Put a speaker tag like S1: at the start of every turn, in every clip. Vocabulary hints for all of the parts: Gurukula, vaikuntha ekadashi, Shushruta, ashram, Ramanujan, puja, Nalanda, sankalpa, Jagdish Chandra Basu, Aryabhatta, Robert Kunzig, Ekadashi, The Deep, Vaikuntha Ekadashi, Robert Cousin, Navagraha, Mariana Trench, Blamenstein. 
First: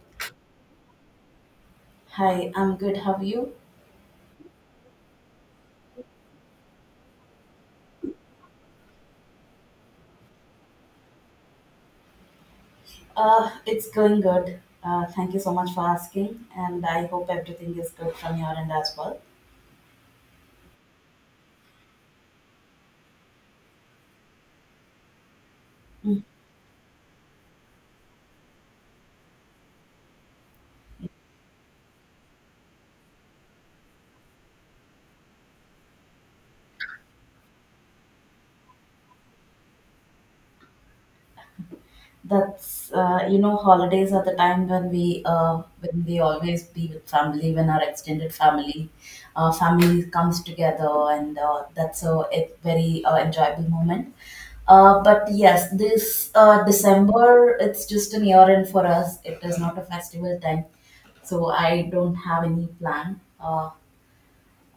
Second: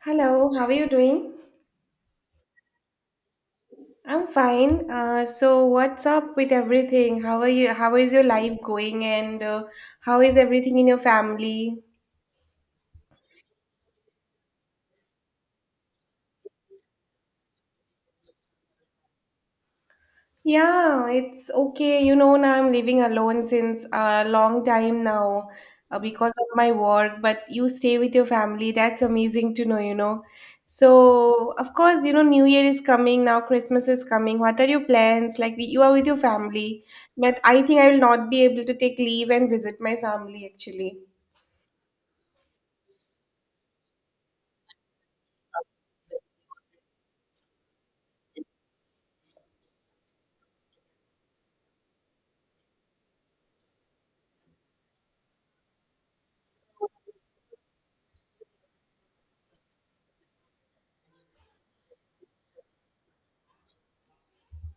S1: Hello, how are you doing?
S2: Hi, I'm good. How are you?
S1: I'm fine. So what's up with everything? How are you? How is your life going? And How is everything in your family?
S2: It's going good. Thank you so much for asking, and I hope everything is good from your end as well.
S1: Yeah, it's okay. You know, now I'm living alone since a long time now
S2: Mm.
S1: because of my work, but you stay with your family. That's amazing to know, you know. So, of course, you know, New Year is coming now, Christmas is coming. What are your plans? Like, you are with your family, but I think I will not be able to take leave and visit my family actually.
S2: Holidays are the time when we always be with family, when our extended family comes together, and that's a very enjoyable moment. But yes, this December, it's just an year end for us. It is not a festival time, so I don't have any plan. Uh,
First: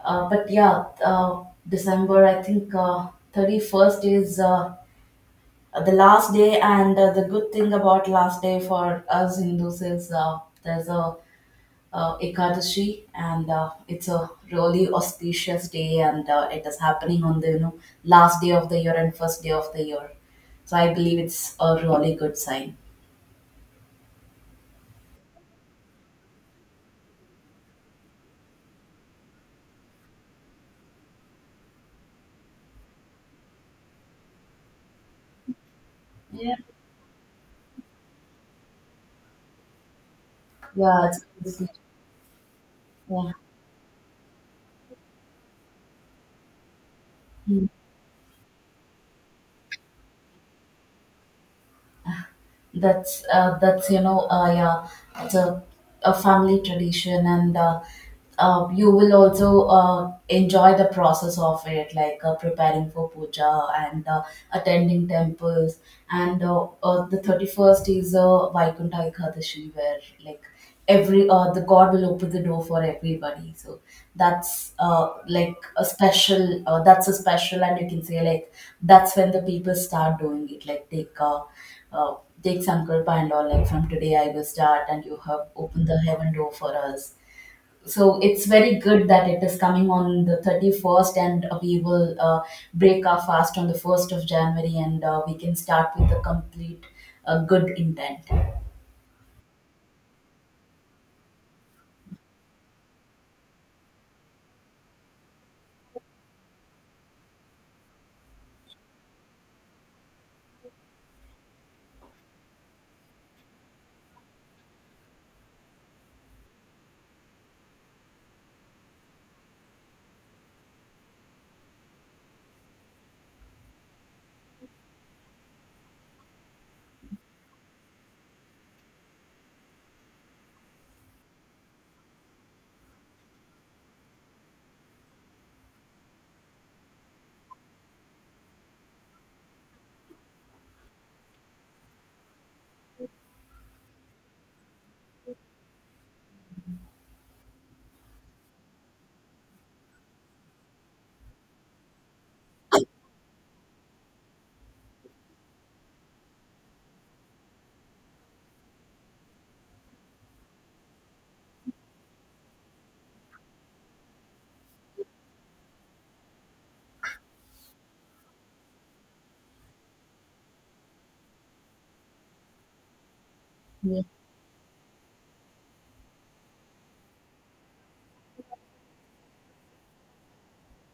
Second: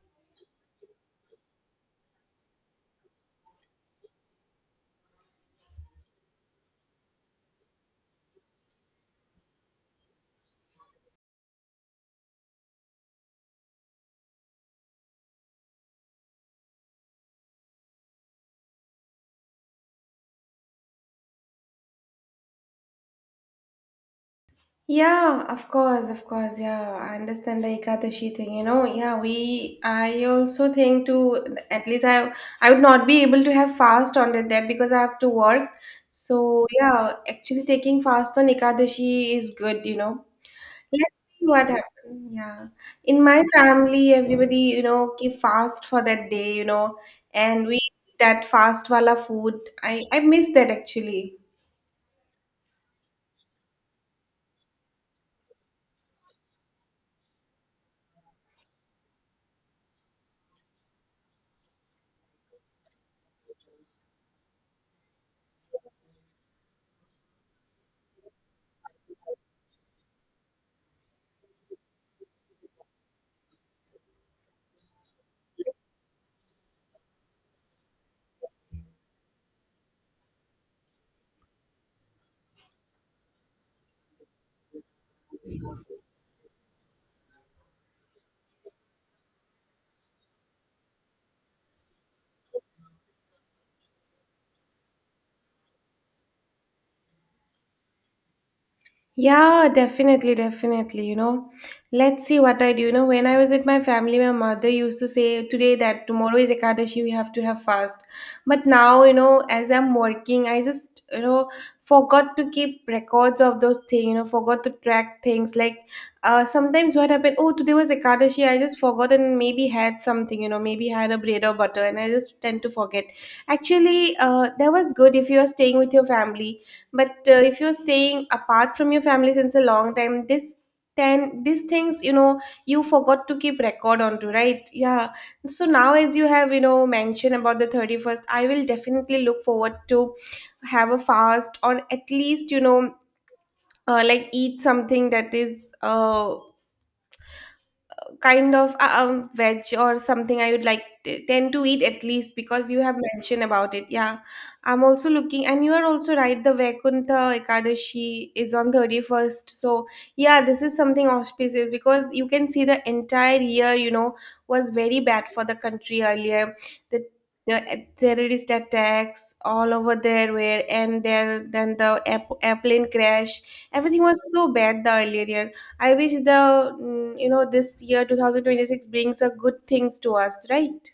S2: Uh, but yeah, uh, December, I think 31st is the last day, and the good thing about last day for us Hindus is there's a Ekadashi, and it's a really auspicious day, and it is happening on the last day of the year and first day of the year. So I believe it's a really good sign.
S1: Yeah, of course, of course. Yeah, I understand like, the Ekadashi thing. You know, yeah, we. I also think to at least I would not be able to have fast on it that because I have to work.
S2: Yeah.
S1: So yeah, actually taking fast on Ekadashi is good. You know,
S2: Yeah,
S1: let's see what
S2: it's
S1: happens. Yeah, in
S2: Yeah.
S1: my family, everybody you know keep fast for that day. You know, and
S2: Hmm.
S1: we eat that fast wala food. I miss that actually.
S2: That's you know yeah It's a family tradition, and you will also enjoy the process of it, like preparing for puja and attending temples, and the 31st is vaikuntha ekadashi, where like every the god will open the door for everybody. So that's like a special, that's a special, and you can say like that's when the people start doing it, like uh, take sankalpa and all, like from today I will start and you have opened the heaven door for us. So it's very good that it is coming on the 31st, and we will break our fast on the 1st of January, and we can start with a complete good intent.
S1: Yeah, definitely, definitely. You know, let's see what I do. You know, when I was with my family, my mother used to say today that tomorrow is Ekadashi, we have to have fast. But now, you know, as I'm working, I forgot to keep records of those things, you know, forgot to track things. Sometimes what happened, oh, today was Ekadashi, I just forgot and maybe had something, you know, maybe had a bread or butter, and I just tend to forget. Actually, that was good if you are staying with your family, but if you're staying apart from your family since a long time, this, then these things, you know, you forgot to keep record onto, right? Yeah. So now as you have, you know, mentioned about the 31st, I will definitely look forward to have a fast, or at least, you know, like eat something that is veg or something I would like tend to eat at least because you have mentioned about it. Yeah, I'm also looking, and you are also right. The Vaikuntha Ekadashi is on 31st, so yeah, this is something auspicious because you can see the entire year. You know, was very bad for the country earlier. The the terrorist attacks all over there were, and there then the airplane crash, everything was so bad the earlier year. I wish the you know, this year 2026 brings a good things to us, right?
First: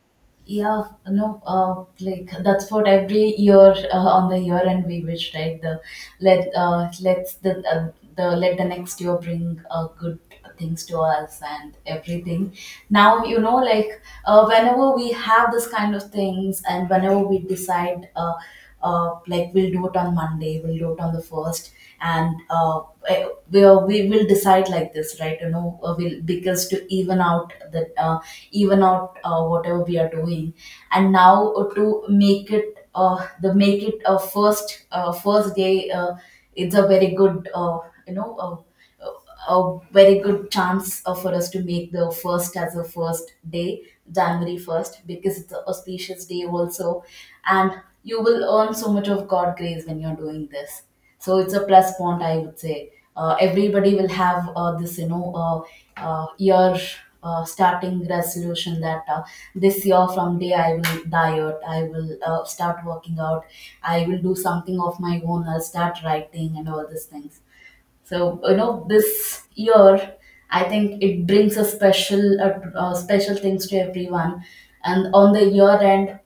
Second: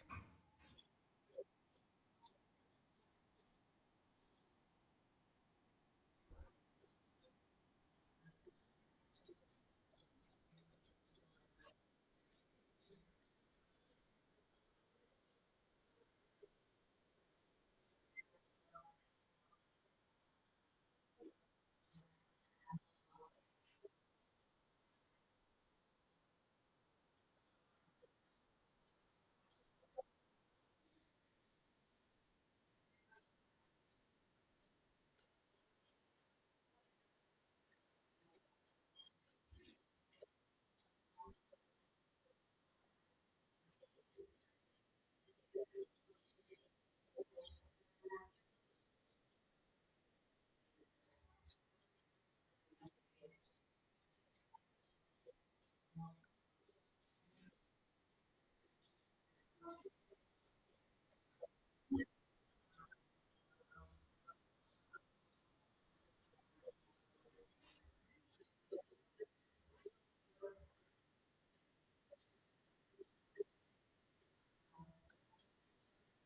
S2: Yeah, no, like that's what every year on the year and we wish, right? Let uh, let's the uh, the let the next year bring good things to us and everything. Now you know, whenever we have this kind of things and whenever we decide. Like we'll do it on Monday, we'll do it on the first, and eh, we will decide like this, right? You know, we'll, because to even out the even out, whatever we are doing, and now to make it the make it a first, first day, it's a very good you know. Uh, a very good chance for us to make the first as a first day, January 1st, because it's an auspicious day also. And you will earn so much of God grace when you're doing this. So it's a plus point, I would say. Everybody will have year starting resolution that this year from day I will diet, I will start working out, I will do something of my own, I'll start writing and all these things. So you know, this year, I think it brings a special, special things to everyone. And on the year end,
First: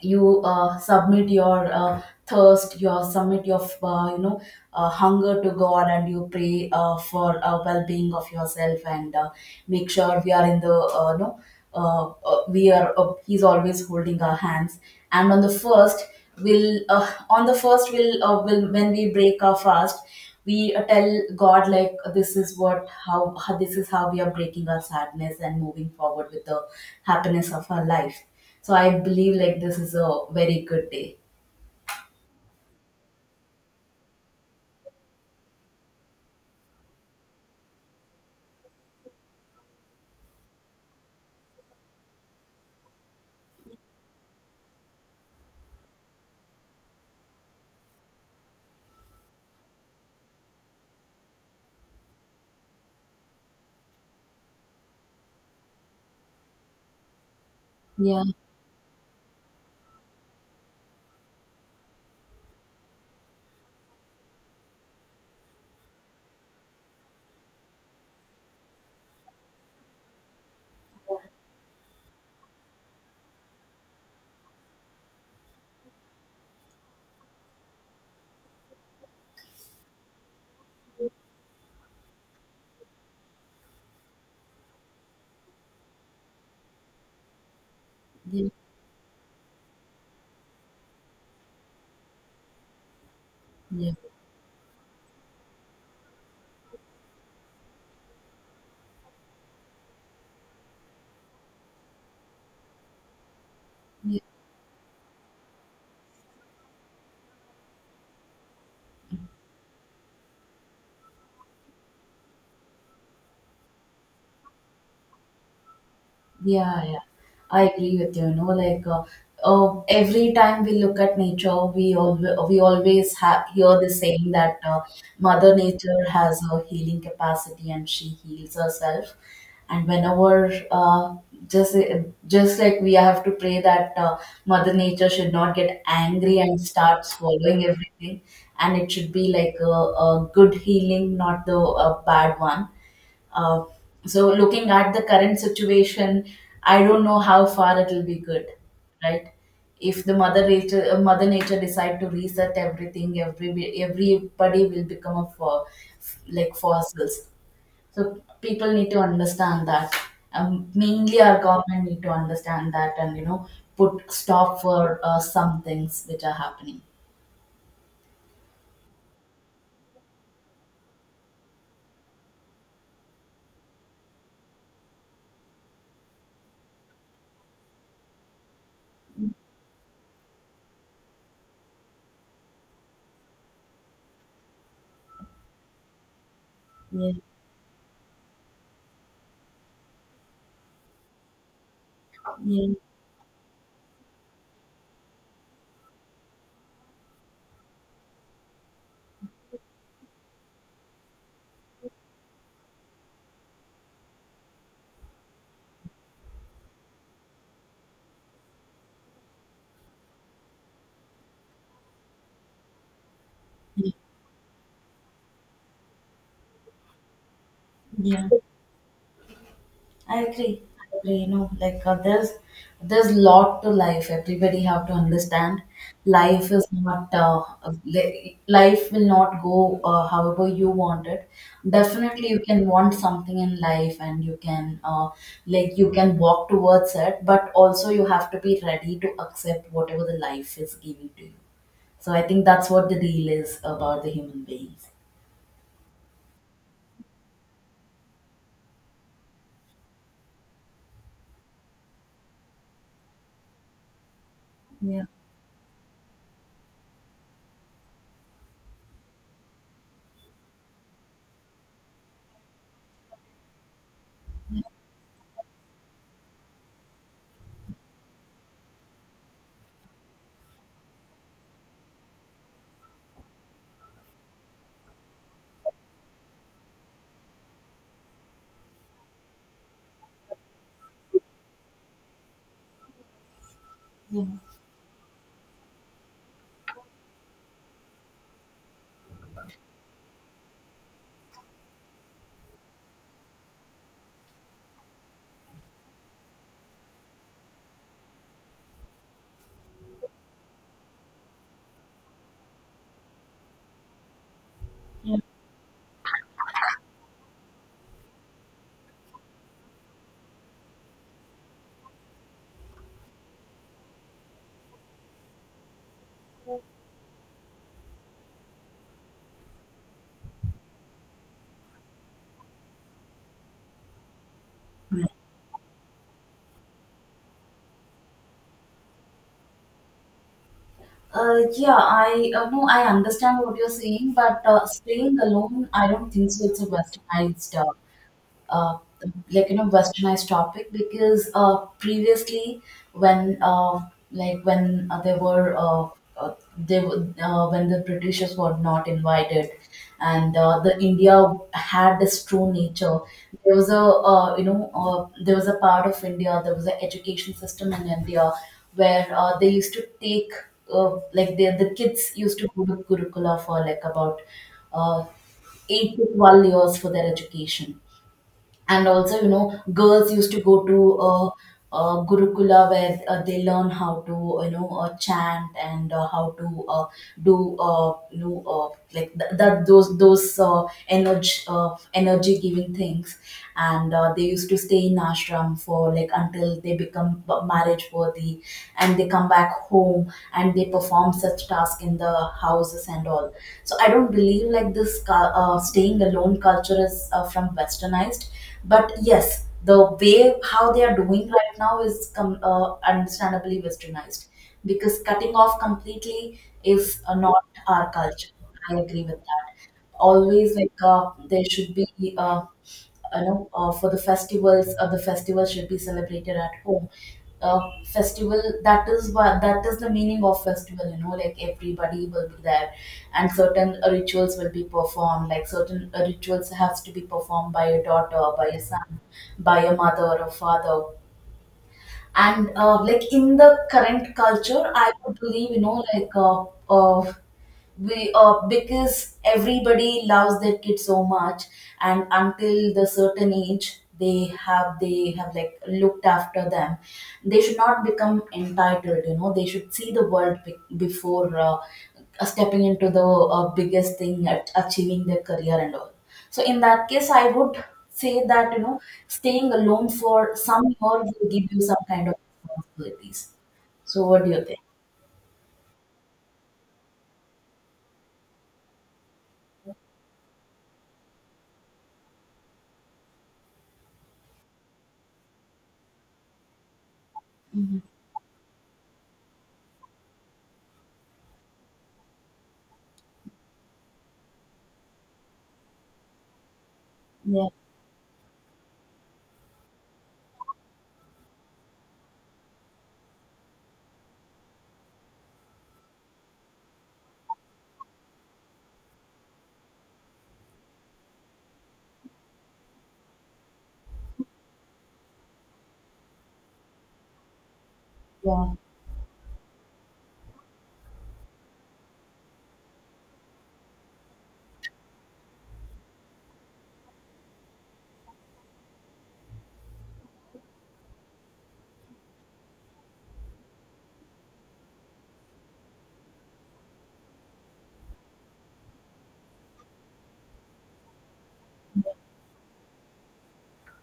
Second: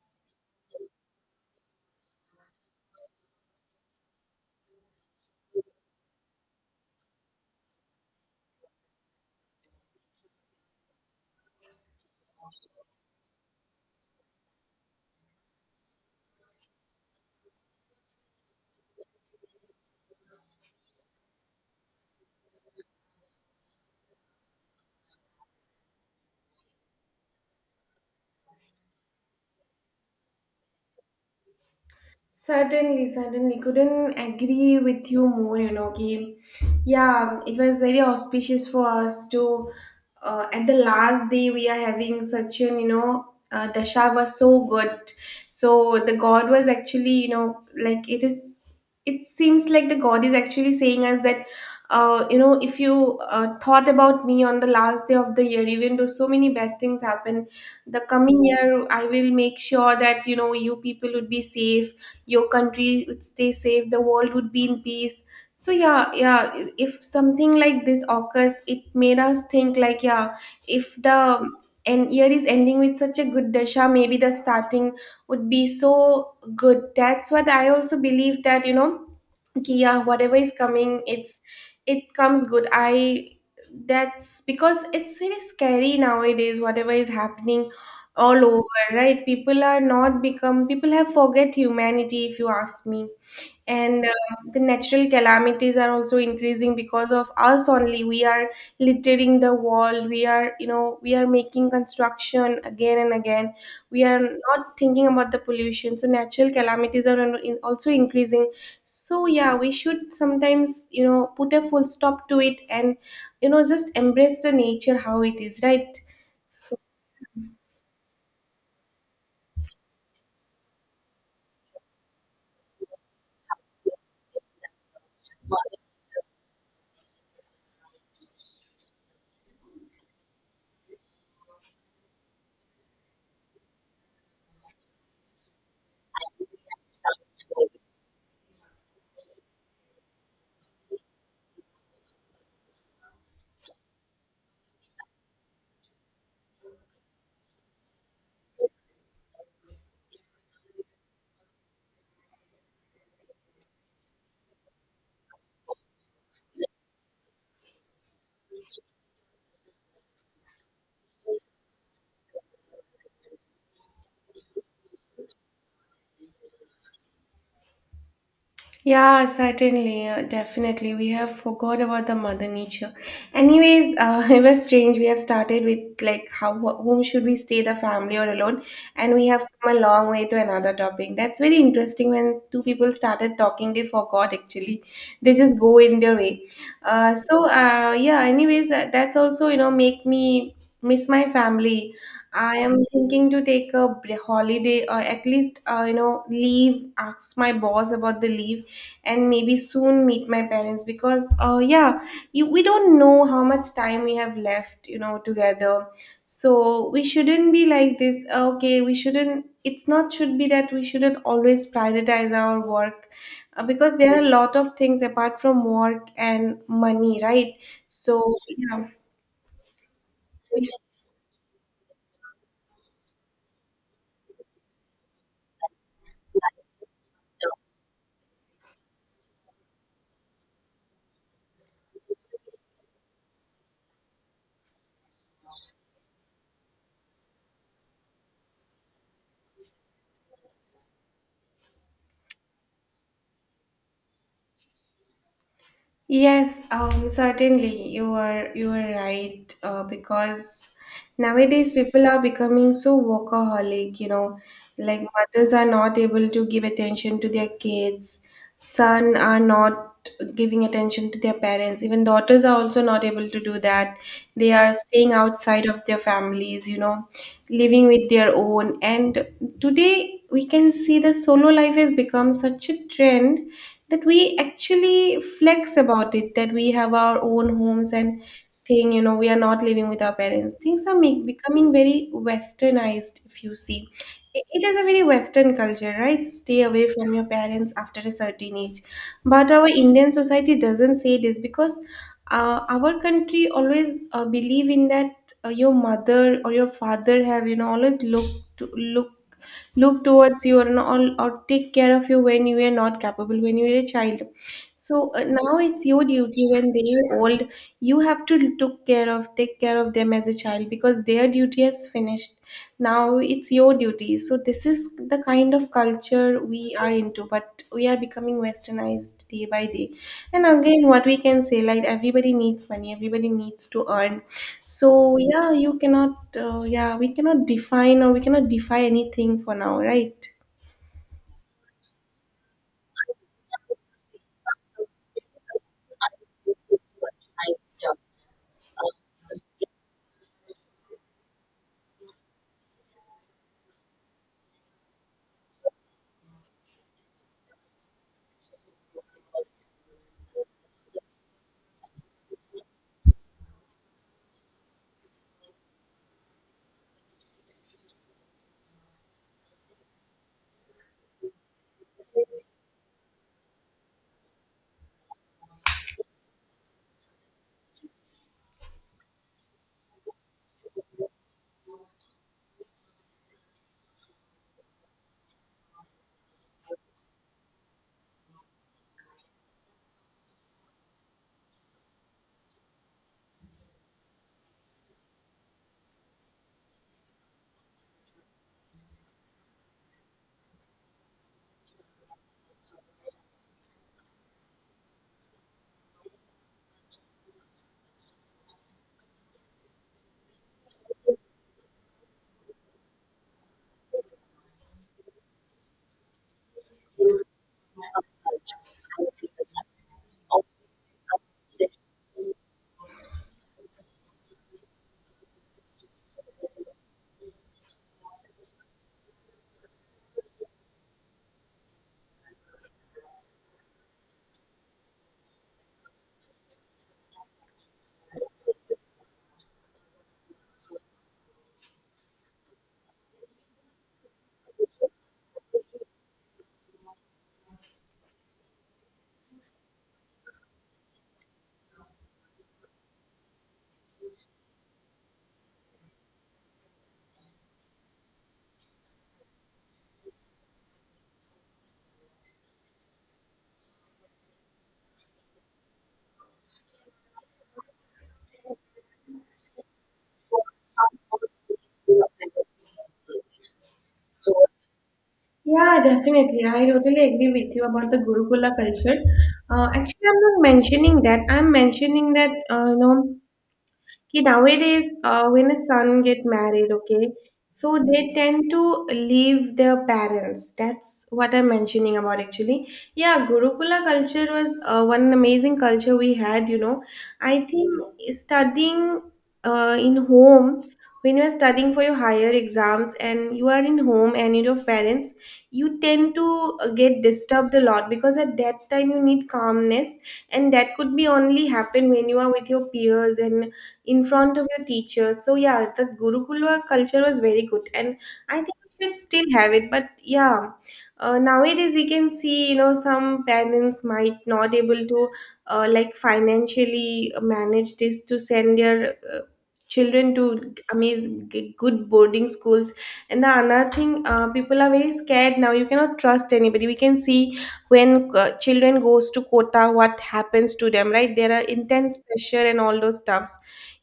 S2: you submit your thirst you submit your hunger to god, and you pray for well-being of yourself, and make sure we are in the no know uh, we are he's always holding our hands, and on the first will on the first will when we break our fast, we tell god like this is how this is how we are breaking our sadness and moving forward with the happiness of our life. So I believe like this is a very good day.
S1: Certainly, certainly. Couldn't agree with you more, you know, ki, yeah, it was very auspicious for us to, at the last day we are having such an, you know, dasha was so good. So the God was actually, you know, like it is, it seems like the God is actually saying us that, you know, if you thought about me on the last day of the year, even though so many bad things happen, the
S2: Yeah,
S1: coming year I will make sure that, you know, you people would be safe, your country would stay safe, the world would be in peace. So yeah, yeah, if something like this occurs, it made us think like, yeah, if the, and year is ending with such a good dasha, maybe the starting would be so good. That's what I also believe, that you know कि yeah, whatever is coming, it's, it comes good. I, that's because it's really scary nowadays whatever is happening all
S2: yeah,
S1: over, right? People are not become, people have forget humanity if you ask me.
S2: yeah,
S1: And the natural calamities are also increasing because of us only. We are littering the wall, we are, you know, we are making construction again and again, we are
S2: yeah.
S1: not thinking about the pollution, so natural calamities are also increasing. So yeah, we should sometimes, you know, put a full stop to it and, you know, just embrace the nature how it is, right? So
S2: Yeah, yeah. I agree with you. You know, every time we look at nature, we always ha hear the saying that Mother Nature has a healing capacity and she heals herself. And whenever just just like we have to pray that Mother Nature should not get angry and start swallowing everything, and it should be like a good healing, not the a bad one. uh, so looking at the current situation, I don't know how far it will be good, right? If the mother nature decide to reset everything, everybody will become a like fossils. So people need to understand that. Mainly, our government need to understand that, and you know, put stop for some things which are happening.
S1: yeah, certainly, definitely. We have forgot about the mother nature. Anyways, it was strange. We have started with like how whom should we stay, the family or alone, and we have come a long way to another topic. That's very interesting. When two people started talking, they forgot actually. They just go in their way.
S2: Yeah,
S1: So yeah. Anyways, that's also you know make me miss my family. I am
S2: yeah,
S1: thinking to take a holiday, or at least, you know, leave, ask my boss about the leave, and maybe soon meet my parents because, yeah, you, we don't know how much time we have left, you know, together. So we shouldn't be like this. Okay, we shouldn't, it's not, should be that we shouldn't always prioritize our work,
S2: yeah.
S1: because there are a lot of things apart from work and money, right?
S2: Yeah.
S1: So, yeah.
S2: I agree. I agree. You know, there's lot to life. Everybody have to understand. Life is not life will not go however you want it. Definitely, you can want something in life, and you can like you can walk towards it. But also, you have to be ready to accept whatever the life is giving to you. So I think that's what the deal is about the human beings.
S1: Yes, certainly you are right, because nowadays people are becoming so workaholic, you know, like
S2: Yeah.
S1: mothers are not able to give attention to their kids, son are not giving attention to their parents, even daughters are also not able to do that. They are staying outside of their families, you know, living with their own. And today we can see the solo life has become such a trend that we actually flex about it, that we have our own homes and thing, you know, we are not living with our parents. Things are becoming very westernized if you see.
S2: Yeah.
S1: It is a very western culture, right? Stay away from your parents after a certain age. But our Indian society doesn't say this because our country always believe in that your mother or your father have, you know, always looked to look look towards you, or all, or take care of you when you were not capable, when you were a child. So now it's your duty when they are old, you have to took care of take care of them as a child because their duty has finished. Now it's your duty. So this is the kind of culture we are into, but we are becoming westernized day by day. And again, what we can say, like everybody needs money, everybody needs to earn.
S2: Yeah.
S1: So yeah, you cannot yeah, we cannot define or we cannot defy anything for now, right?
S2: Yeah, I no, I understand what you're saying, but staying alone, I don't think so. It's a Westernized uh, like you know westernized topic because previously when like when there were uh, they were- when the Britishers were not invited, and the India had this true nature. There was a part of India, there was an education system in India where they used to take like the kids used to go to Gurukula for like about uh, 8 to 12 years for their education. And also you know girls used to go to gurukula, where they learn how to chant, and how to do you know like th- that those energy giving things. And they used to stay in ashram for like until they become marriage worthy, and they come back home, and they perform such tasks in the houses and all. So I don't believe like staying alone culture is from westernized. But yes, the way how they are doing right now is understandably westernized, because cutting off completely is not our culture. I agree with that. Always there should be uh, for the festivals, the festival should be celebrated at home. uh, Festival, that is what that is the meaning of festival, you know, like everybody will be there. And certain rituals will be performed, like certain rituals has to be performed by a daughter, by a son, by a mother or a father. And like in the current culture, I would believe, you know, like uh, we because everybody loves their kid so much, and until the certain age they have like looked after them, they should not become entitled, you know. They should see the world be- before stepping into the biggest thing at achieving their career and all. So in that case, I would say that you know staying alone for some year will give you some kind of responsibilities. So what do you think?
S1: Yeah, definitely. I totally agree with you about the Gurukula culture. Actually, I'm not mentioning that. I'm mentioning that, you know, okay, nowadays, when a son get married, okay, so
S2: Hmm.
S1: they tend to leave their parents. That's what I'm mentioning about actually. Yeah, Gurukula culture was one amazing culture we had, you know. I
S2: Yeah,
S1: think studying in home, when you are studying for your higher exams and you are in home and with your parents, you tend to get disturbed a lot because at that time you need calmness, and that could be only happen when you are with your peers and in front of your teachers. So yeah, the Gurukula culture was very good, and I
S2: yeah,
S1: think we should still have it. But yeah, nowadays we can see, you know, some parents might not able to like financially manage this to send their children to amazing good boarding schools. And the another thing, people are very scared now, you cannot trust anybody, we can see. When children goes to Kota, what happens to them, right? There are intense pressure and all those stuff.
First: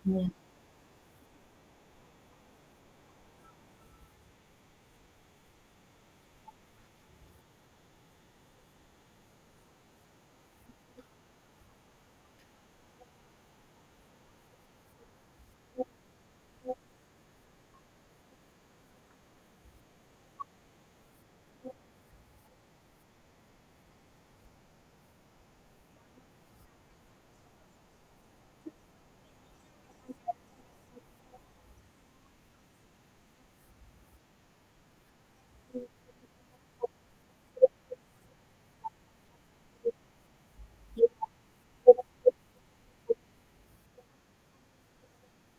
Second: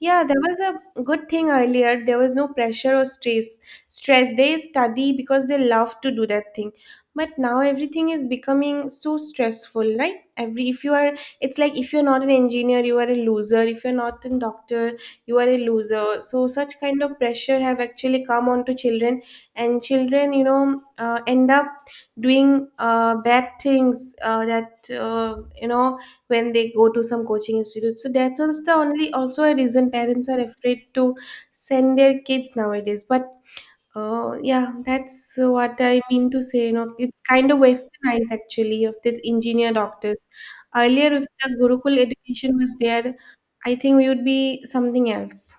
S1: Yeah,
S2: yeah,
S1: there was a good thing earlier. There was no pressure or stress. They study because they love to do that thing. But now everything is becoming so stressful, right? Every if you are, it's like if you're not an engineer, you are a loser. If you're not a doctor, you are a loser. So such kind of pressure have actually come onto children, and children, you know, end up doing bad things that you know, when they go to some coaching institute. So that's also the only, also a reason parents are afraid to send their kids nowadays. But yeah, that's what I mean to say. You know, it's kind of westernized actually, of the engineer doctors. Earlier, if the Gurukul education was there, I think we would be something else.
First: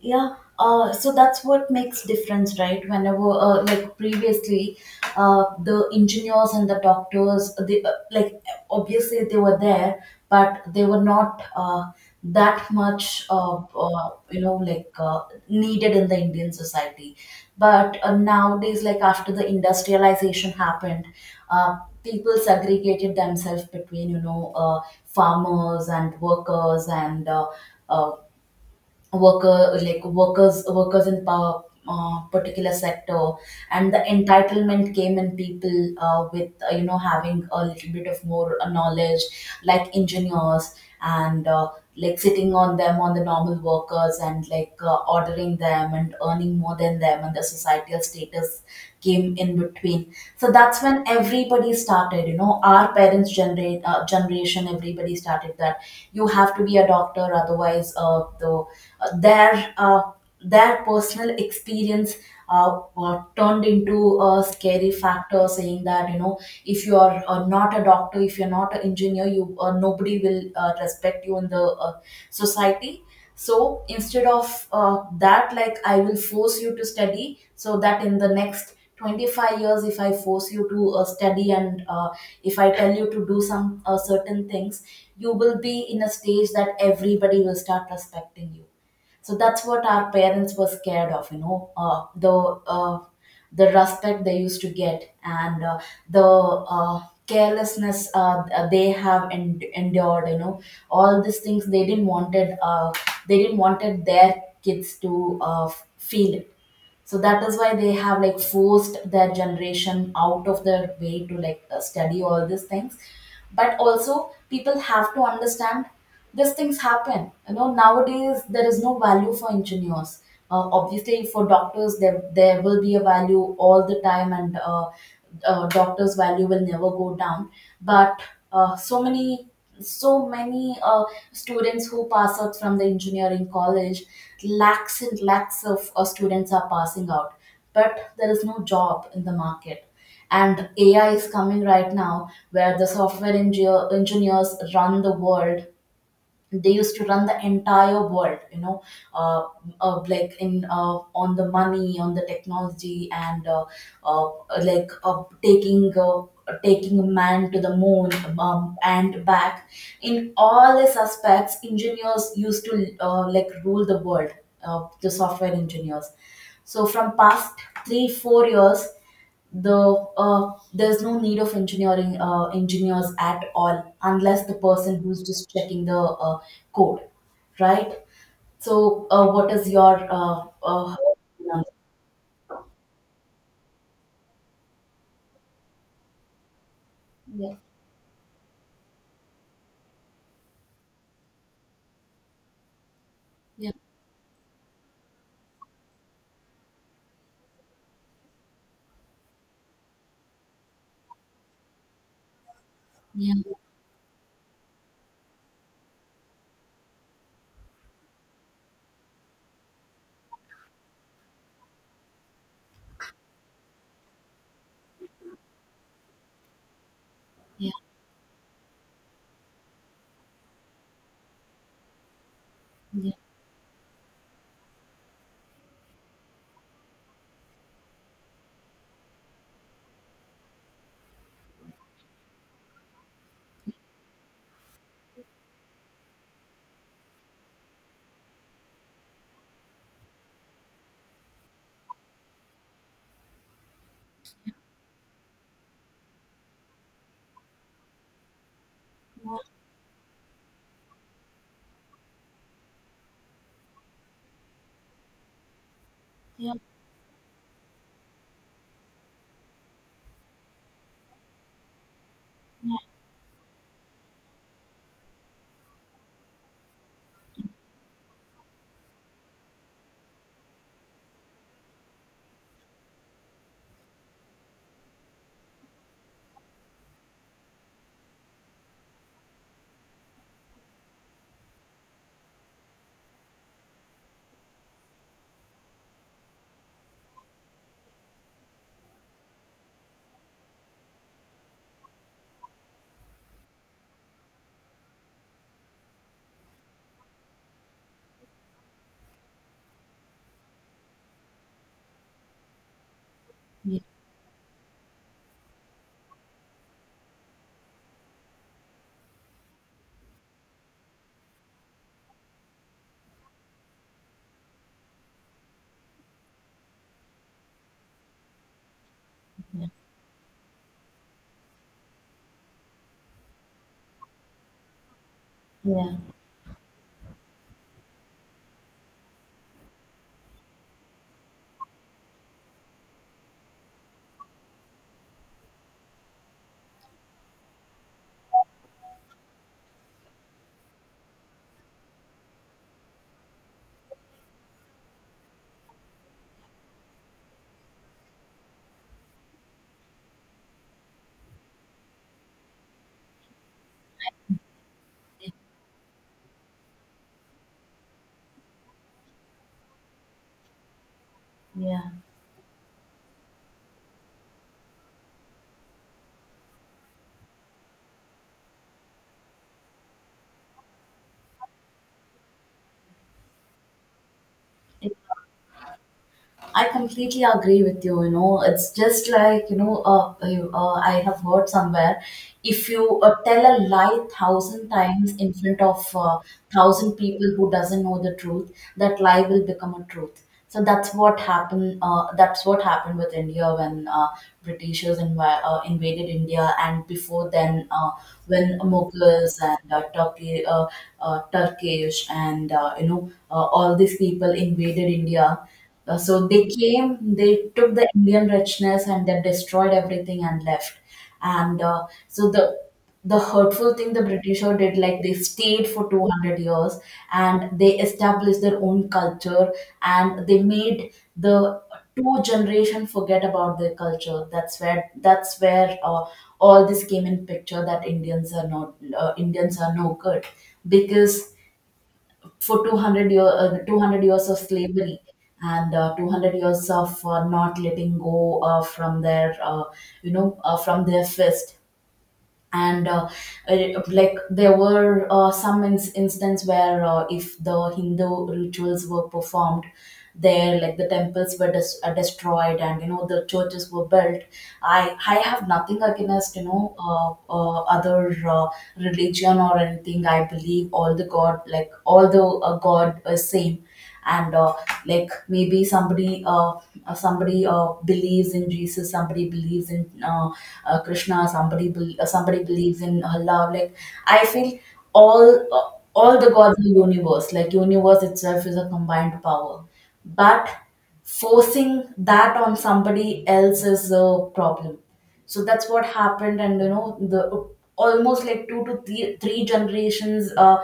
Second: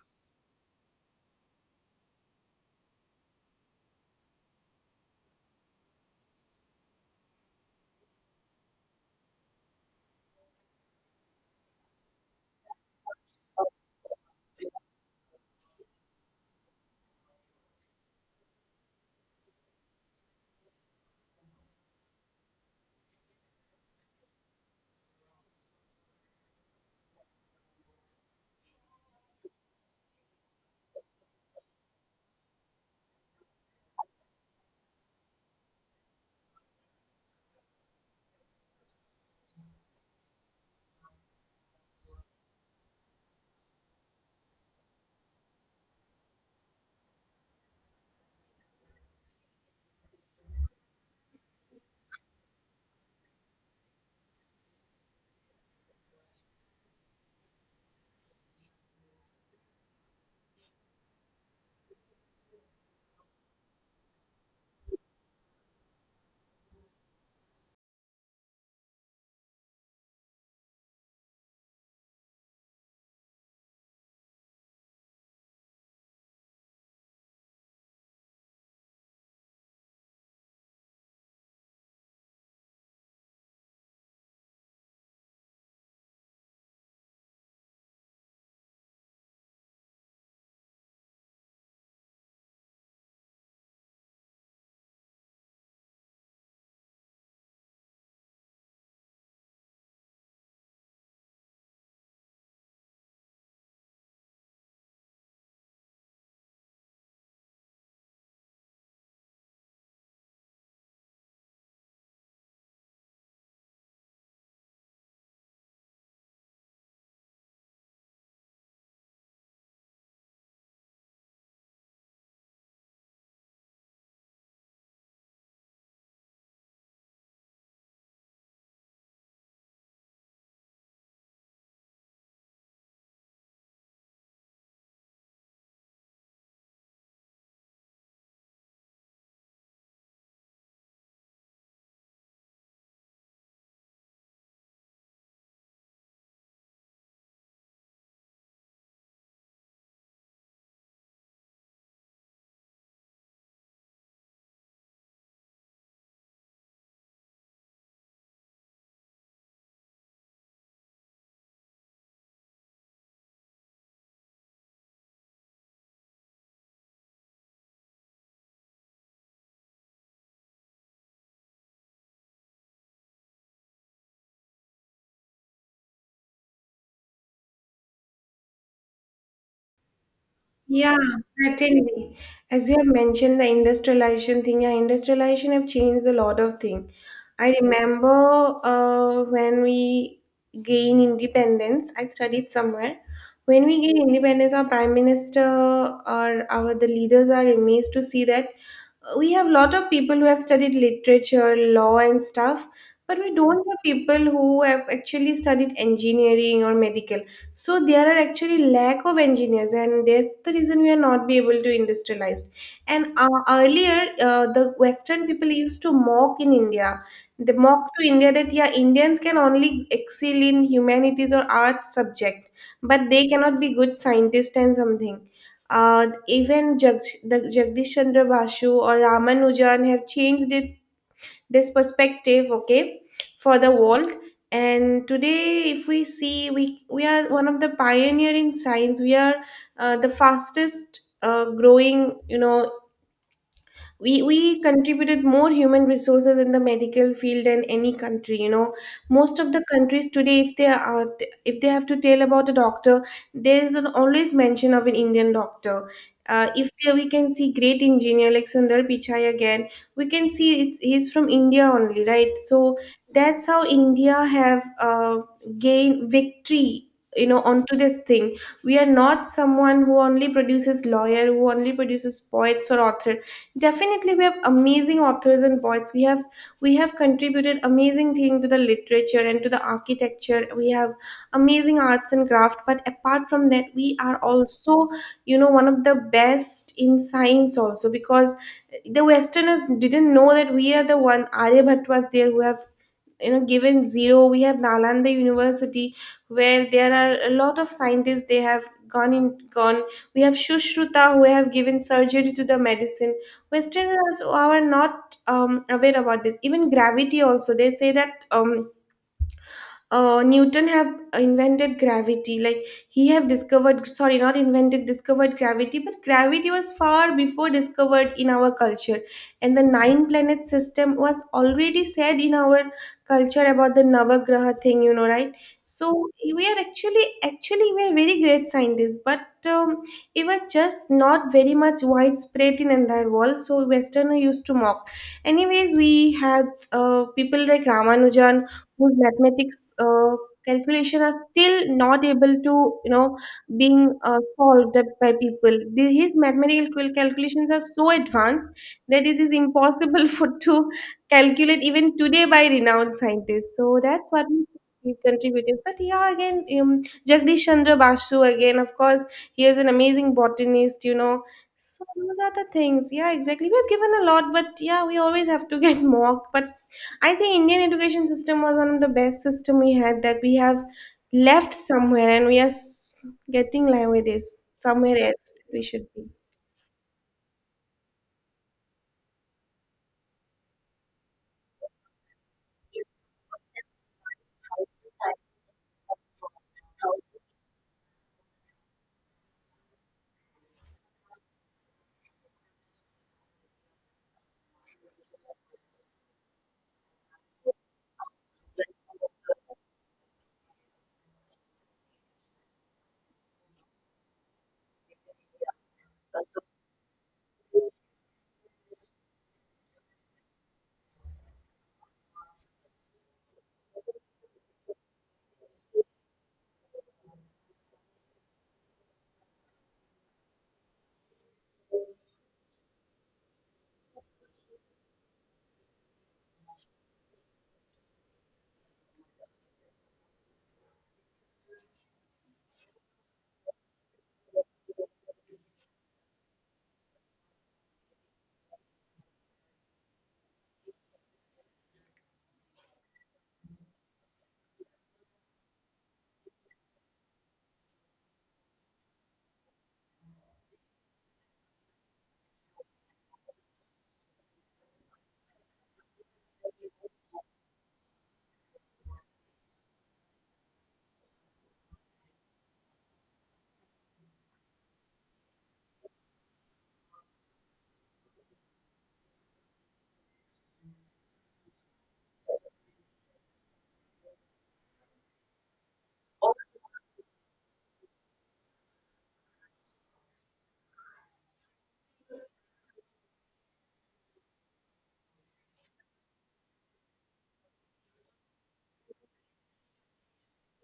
S2: yeah. So that's what makes difference, right? Whenever like previously the engineers and the doctors, they like obviously they were there, but they were not that much you know like needed in the Indian society. But nowadays, like after the industrialization happened, uh, people segregated themselves between farmers and workers and uh, workers in power, particular sector. And the entitlement came in people with you know having a little bit of more knowledge, like engineers, and like sitting on them, on the normal workers, and like ordering them and earning more than them, and the societal status came in between. So that's when everybody started, you know, our parents generate generation, everybody started that you have to be a doctor, otherwise uh, their uh, their personal experience turned into a scary factor, saying that you know if you are not a doctor, if you're not an engineer, you nobody will respect you in the society. So instead of that, like I will force you to study, so that in the next 25 years, if I force you to study, and if I tell you to do some certain things, you will be in a stage that everybody will start respecting you. So that's what our parents were scared of, you know, uh, the respect they used to get, and the carelessness they have endured, you know, all these things they didn't wanted their kids to feel. So that is why they have like forced their generation out of their way to like study all these things. But also people have to understand these things happen, you know, nowadays there is no value for engineers. Obviously for doctors there will be a value all the time, and doctors value will never go down. But uh, so many so many students who pass out from the engineering college, lakhs and lakhs of students are passing out, but there is no job in the market. And AI is coming right now, where the software engineers run the world. They used to run the entire world, you know, uh, like in on the money, on the technology, and uh, like taking a man to the moon and back. In all these aspects, engineers used to like rule the world, the software engineers. So from past 3-4 years, the there's no need of engineering engineers at all, unless the person who's just checking the code, right? So what is your
S1: Yeah, certainly. As you have mentioned, the industrialization thing, yeah, industrialization have changed a lot of thing. I
S2: Yeah,
S1: remember when we gain independence, I studied somewhere. When
S2: yeah,
S1: we gain independence, our prime minister or our the leaders are amazed to see that we have lot of people who have studied literature, law, and stuff, but we
S2: yeah,
S1: don't have people who have actually studied engineering or medical, so there are actually lack of engineers, and that's the reason we are not be able to industrialize. And earlier the western people used to mock in india. They
S2: yeah,
S1: mock to india that yeah indians can only excel in humanities or arts subject, but
S2: yeah,
S1: they cannot be good scientists and something. Even the Jagdish Chandra Basu or Ramanujan have changed it, this perspective, okay, for the world. And today if we see, we are one of the pioneer in science. We are the fastest growing, you know. We contributed more human resources in the medical field than any country, you know. Most of the countries today, if they are, if they have to tell about a doctor, there is an always mention of an indian doctor.
S2: yeah,
S1: If there we can see great engineer like sundar pichai again, we can see it's he's from india only, right? So that's how india have uh, gained victory, you know, onto this thing. We are not someone who only produces lawyer, who only produces poets or author. Definitely, we have amazing authors and poets. We have, we have contributed amazing thing to the literature and to the architecture. We have amazing arts and craft. But apart from that, we are also, you know, one of the best in science also. Because the Westerners didn't know that we are the one. Aryabhatta was there who have, you know, given zero. We have nalanda university where there are a lot of scientists, they have gone in, gone. We have shushruta who have given surgery to the medicine.
S2: yeah,
S1: Westerners are not aware about this. Even gravity also, they say that Newton have invented gravity. Like he have discovered, sorry, not invented, discovered gravity, but gravity was far before discovered in our culture. And the
S2: yeah,
S1: nine planet system was already said in our culture about the Navagraha thing, you know, right?
S2: yeah,
S1: So we are actually, actually, we are very great scientists, but um, it was just not very much widespread in entire world. So Westerner used to mock. Anyways, we had people like Ramanujan whose mathematics calculation are still not able to, you know, being solved by people. His mathematical calculations are so advanced that it is impossible for to calculate even today by renowned scientists. So that's what he contributed. But yeah, again, jagdish chandra basu again, of course, he is an amazing botanist, you know. So those are the things. Yeah, exactly, we have given a lot, but yeah, we always have to get mocked. But I think Indian education system was one of the best system we had, that we have left somewhere, and we are getting like with this
S2: yeah.
S1: somewhere else we should be.
S2: I completely agree with you. You know, it's just like I have heard somewhere, if you tell a lie 1,000 times in front of 1,000 people who doesn't know the truth, that lie will become a truth. So that's what happened. That's what happened with India when Britishers invaded India, and before then, when Mughals and Turkish, and all these people invaded India, so they came, they took the Indian richness, and they destroyed everything and left. And so the hurtful thing the Britisher did, like they stayed for 200 years, and they established their own culture, and they made the two generation forget about their culture. That's where all this came in picture, that Indians are no good, because for 200 years of slavery, and 200 years of not letting go from their fist. And like there were some instance where if the Hindu rituals were performed there, like the temples were destroyed, and, you know, the churches were built. I have nothing against, you know, other religion or anything. I believe all the god, like all the god is same. And like maybe somebody believes in Jesus, somebody believes in Krishna, somebody believes in Allah, like I feel all all the gods of the universe, like universe itself is a combined power. But forcing that on somebody else is a problem. So that's what happened. And, you know, the almost like two to three generations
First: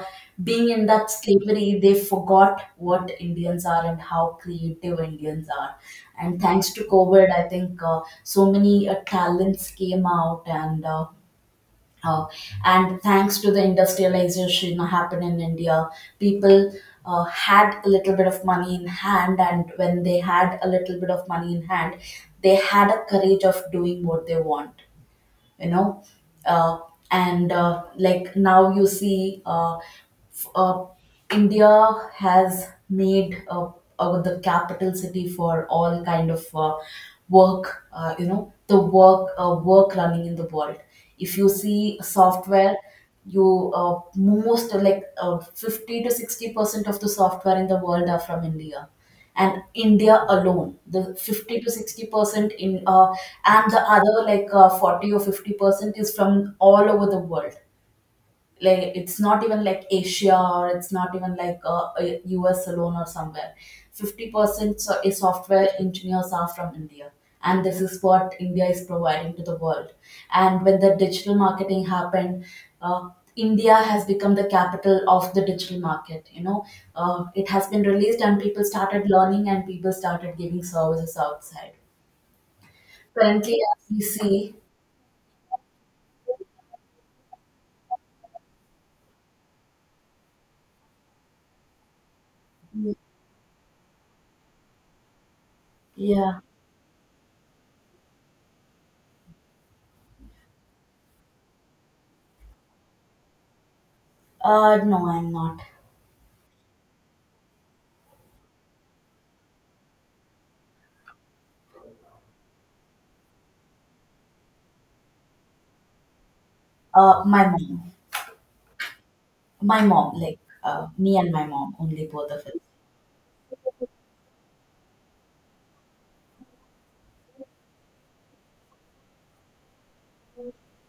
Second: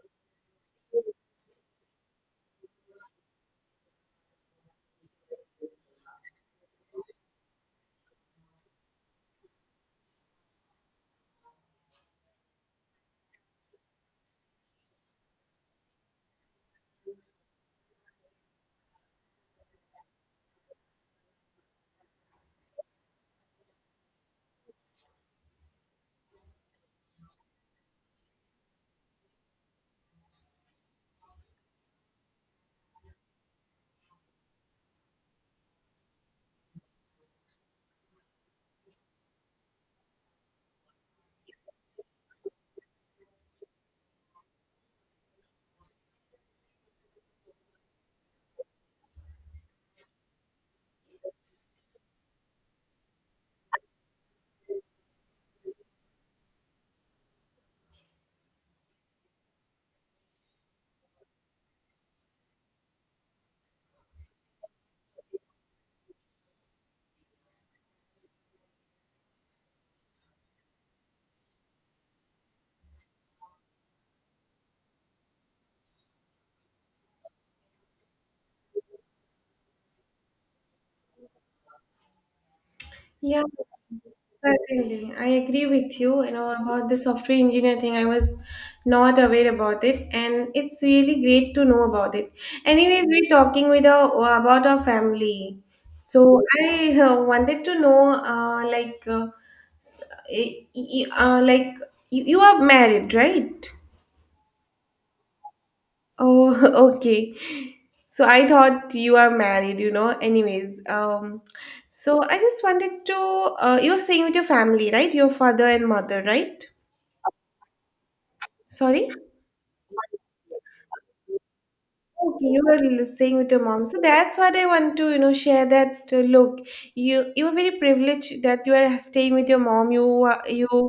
S2: being in that slavery, they forgot what Indians are and how creative Indians are. And thanks to COVID, I think so many talents came out. And uh, uh, and thanks to the industrialization happened in India, people had a little bit of money in hand, and when they had a little bit of money in hand, they had a courage of doing what they want, you know. uh, and like now you see India has made the capital city for all kind of work, you know, the work running in the world. If you see software, you most like 50 to 60% of the software in the world are from India, and India alone, the 50 to 60% in and the other like 40 or 50% is from all over the world. Like it's not even like Asia, or it's not even like a US alone or somewhere. 50% is software engineers are from India, and this is what India is providing to the world. And when the digital marketing happened, uh, India has become the capital of the digital market, you know. It has been released, and people started learning, and people started giving services outside,
S1: Yeah,
S2: currently as we see.
S1: certainly. I agree with you, you know, about the software engineer thing. I was not aware about it, and it's really great to know about it. Anyways, we're talking with our about our family. So
S2: Yeah.
S1: I wanted to know, like, s- like you are married, right?
S2: No, I'm not.
S1: Oh, okay. So I thought you are married, you know. Anyways, so I just wanted to. You were staying with your family, right? Your father and mother, right?
S2: uh, my mom
S1: Sorry.
S2: my mom Like, me and my mom only, both of
S1: Okay,
S2: us.
S1: you were staying with your mom. So that's what I want to, you know, share. That look, you are very privileged that you are staying with your mom. You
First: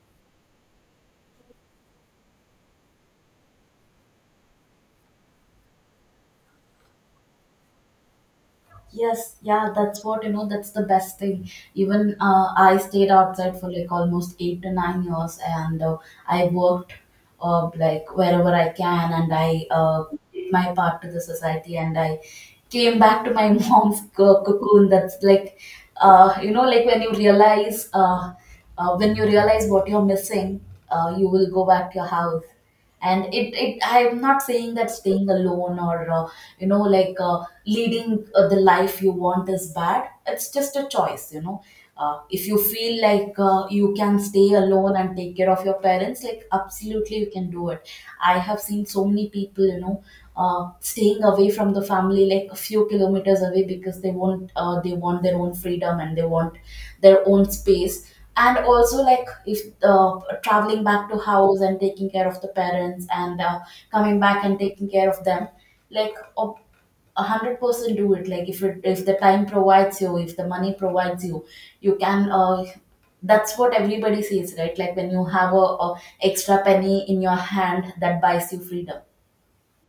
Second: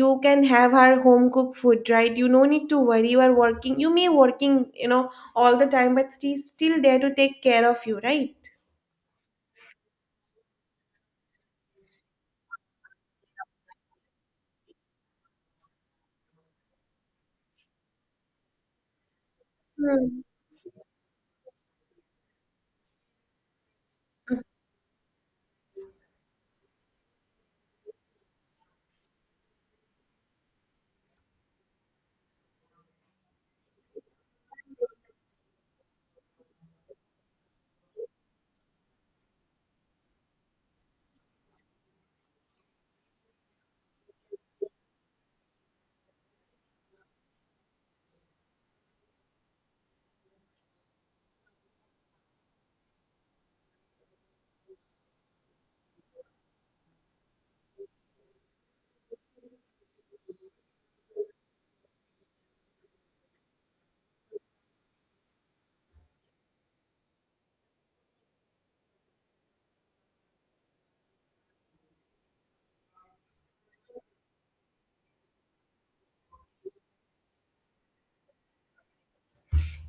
S1: you can have her home cooked food, right? You no need to worry. You are working. You may working, you know, all the time, but she's still there to take care of you, right?
S2: Yes, yeah, that's what, you know, that's the best thing. Even I stayed outside for like almost 8 to 9 years, and I worked like wherever I can, and I did my part to the society, and I came back to my mom's cocoon. That's like you know, like when you realize what you're missing, you will go back to your house. And it I'm not saying that staying alone or you know, like leading the life you want is bad. It's just a choice, you know. If you feel like you can stay alone and take care of your parents, like absolutely you can do it. I have seen so many people, you know, staying away from the family like a few kilometers away, because they want their own freedom, and they want their own space. And also, like, if traveling back to house and taking care of the parents, and coming back and taking care of them, like 100% do it. Like if the time provides you, if the money provides you, you can that's what everybody says, right, like when you have a extra penny in your hand that buys you freedom.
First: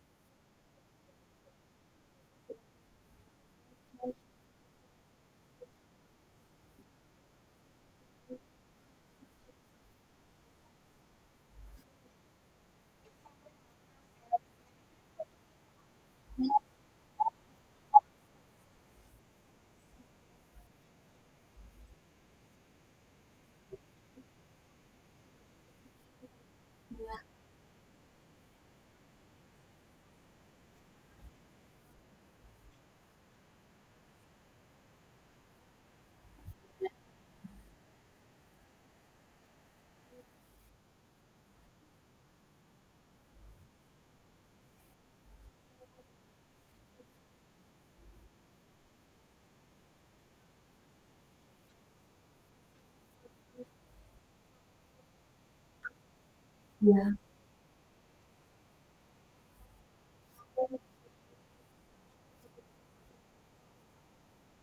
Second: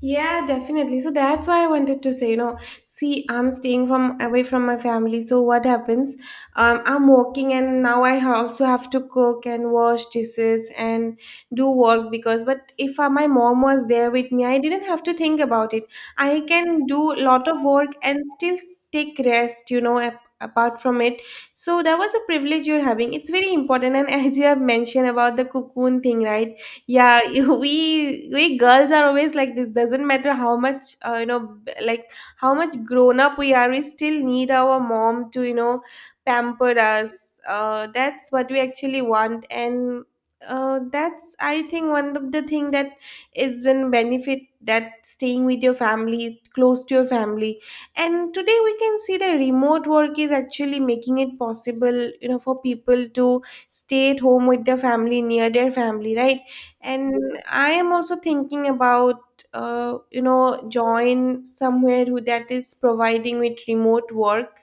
S1: Yeah, definitely. So that's why I wanted to say, you know, see, I'm staying from away from my family. So what happens? I'm working, and now I also have to cook and wash dishes and do work because. But if my mom was there with me, I didn't have to think about it. I can do a lot of work and still take rest. You know, apart from it. So that was a privilege you're having. It's very important, and as you have mentioned about the cocoon thing, right? Yeah. We girls are always like this. Doesn't matter how much you know, like how much grown up we are, we still need our mom to, you know, pamper us. That's what we actually want. And that's, I think, one of the thing that is in benefit, that staying with your family, close to your family. And today we can see that remote work is actually making it possible, you know, for people to stay at home with their family, near their family, right?
S2: Yeah.
S1: And I am also thinking about you know, join somewhere who that is providing with remote work,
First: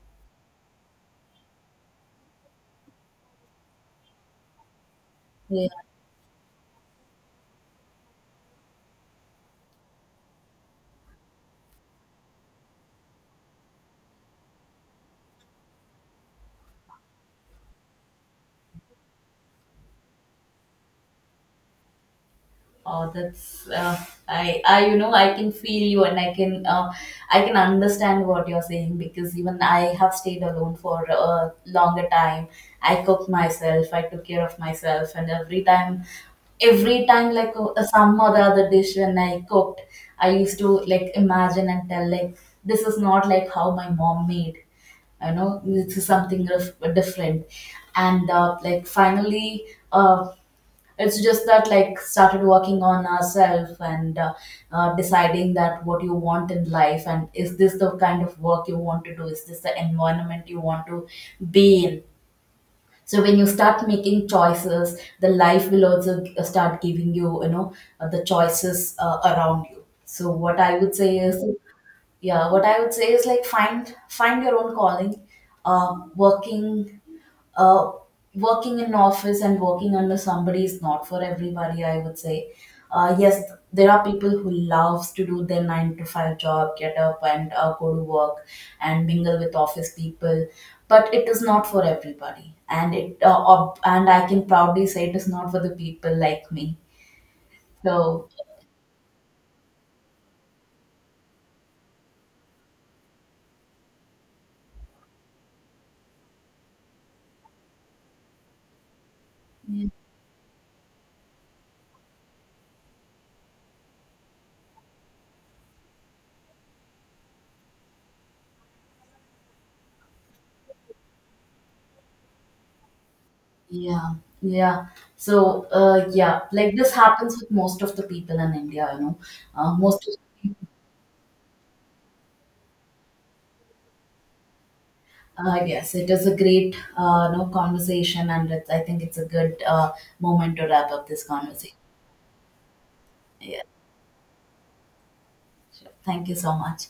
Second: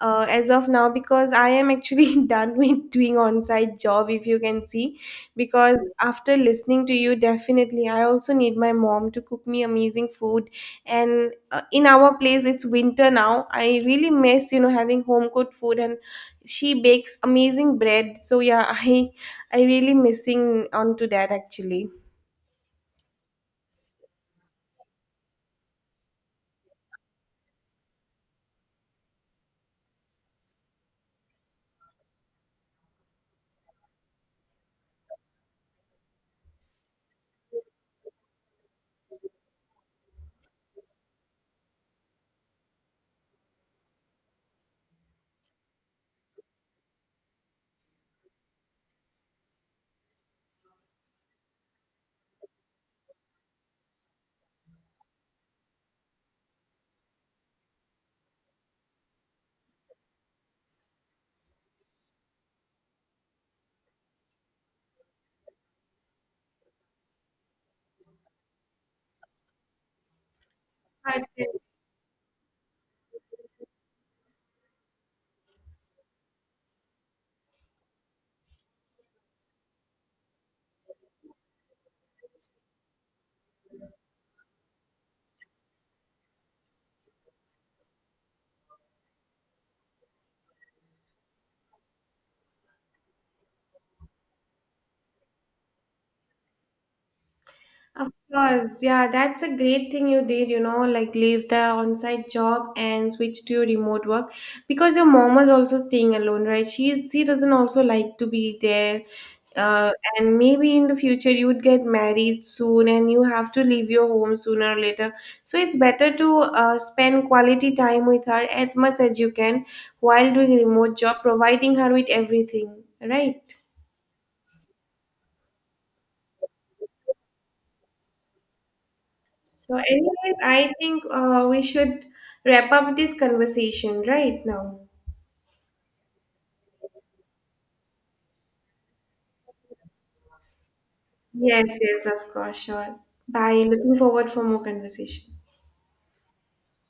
S1: as of now, because I am actually done with doing on-site job, if you can see. Because after listening to you, definitely I also need my mom to cook me amazing food. And in our place it's winter now. I really miss, you know, having home cooked food, and she bakes amazing bread. So yeah, I really missing onto that actually.
S2: Oh, that's I, you know, I can feel you, and I can understand what you're saying, because even I have stayed alone for a longer time. I cooked myself, I took care of myself, and every time like some or the other dish when I cooked, I used to like imagine and tell like this is not like how my mom made. You know, this is something different, and like finally, uh, it's just that like started working on ourselves, and deciding that what you want in life, and is this the kind of work you want to do, is this the environment you want to be in. So when you start making choices, the life will also start giving you, you know, the choices around you. So what I would say
S1: Right.
S2: is yeah, what I would say is like find your own calling. Working uh, in office and working under somebody is not for everybody, I would say. Yes, there are people who loves to do their 9 to 5 job, get up and go to work, and mingle with office people, but it is not for everybody. And I can proudly say it is not for the people like me.
S1: Of
S2: So,
S1: course, yeah, that's a great thing you did, you know, like leave the on-site job and switch to your remote work, because your mom was also staying alone, right? She doesn't also like to be there. Uh, and maybe in the future you would get married soon and you have to leave your home sooner or later. So it's better to spend quality time with her as much as you can while doing remote job, providing her with everything, right?
S2: yeah, yeah. So yeah, like this happens with most of the people in India, you know.
S1: So,
S2: Most of.
S1: anyways, I think we should wrap up this conversation right now.
S2: Yes, it is a great no conversation, and I think it's a good moment to wrap up this
S1: Yes,
S2: conversation.
S1: yes, of course, sure.
S2: Yeah,
S1: Bye. Looking forward for more conversation.
S2: sure. Thank you so much.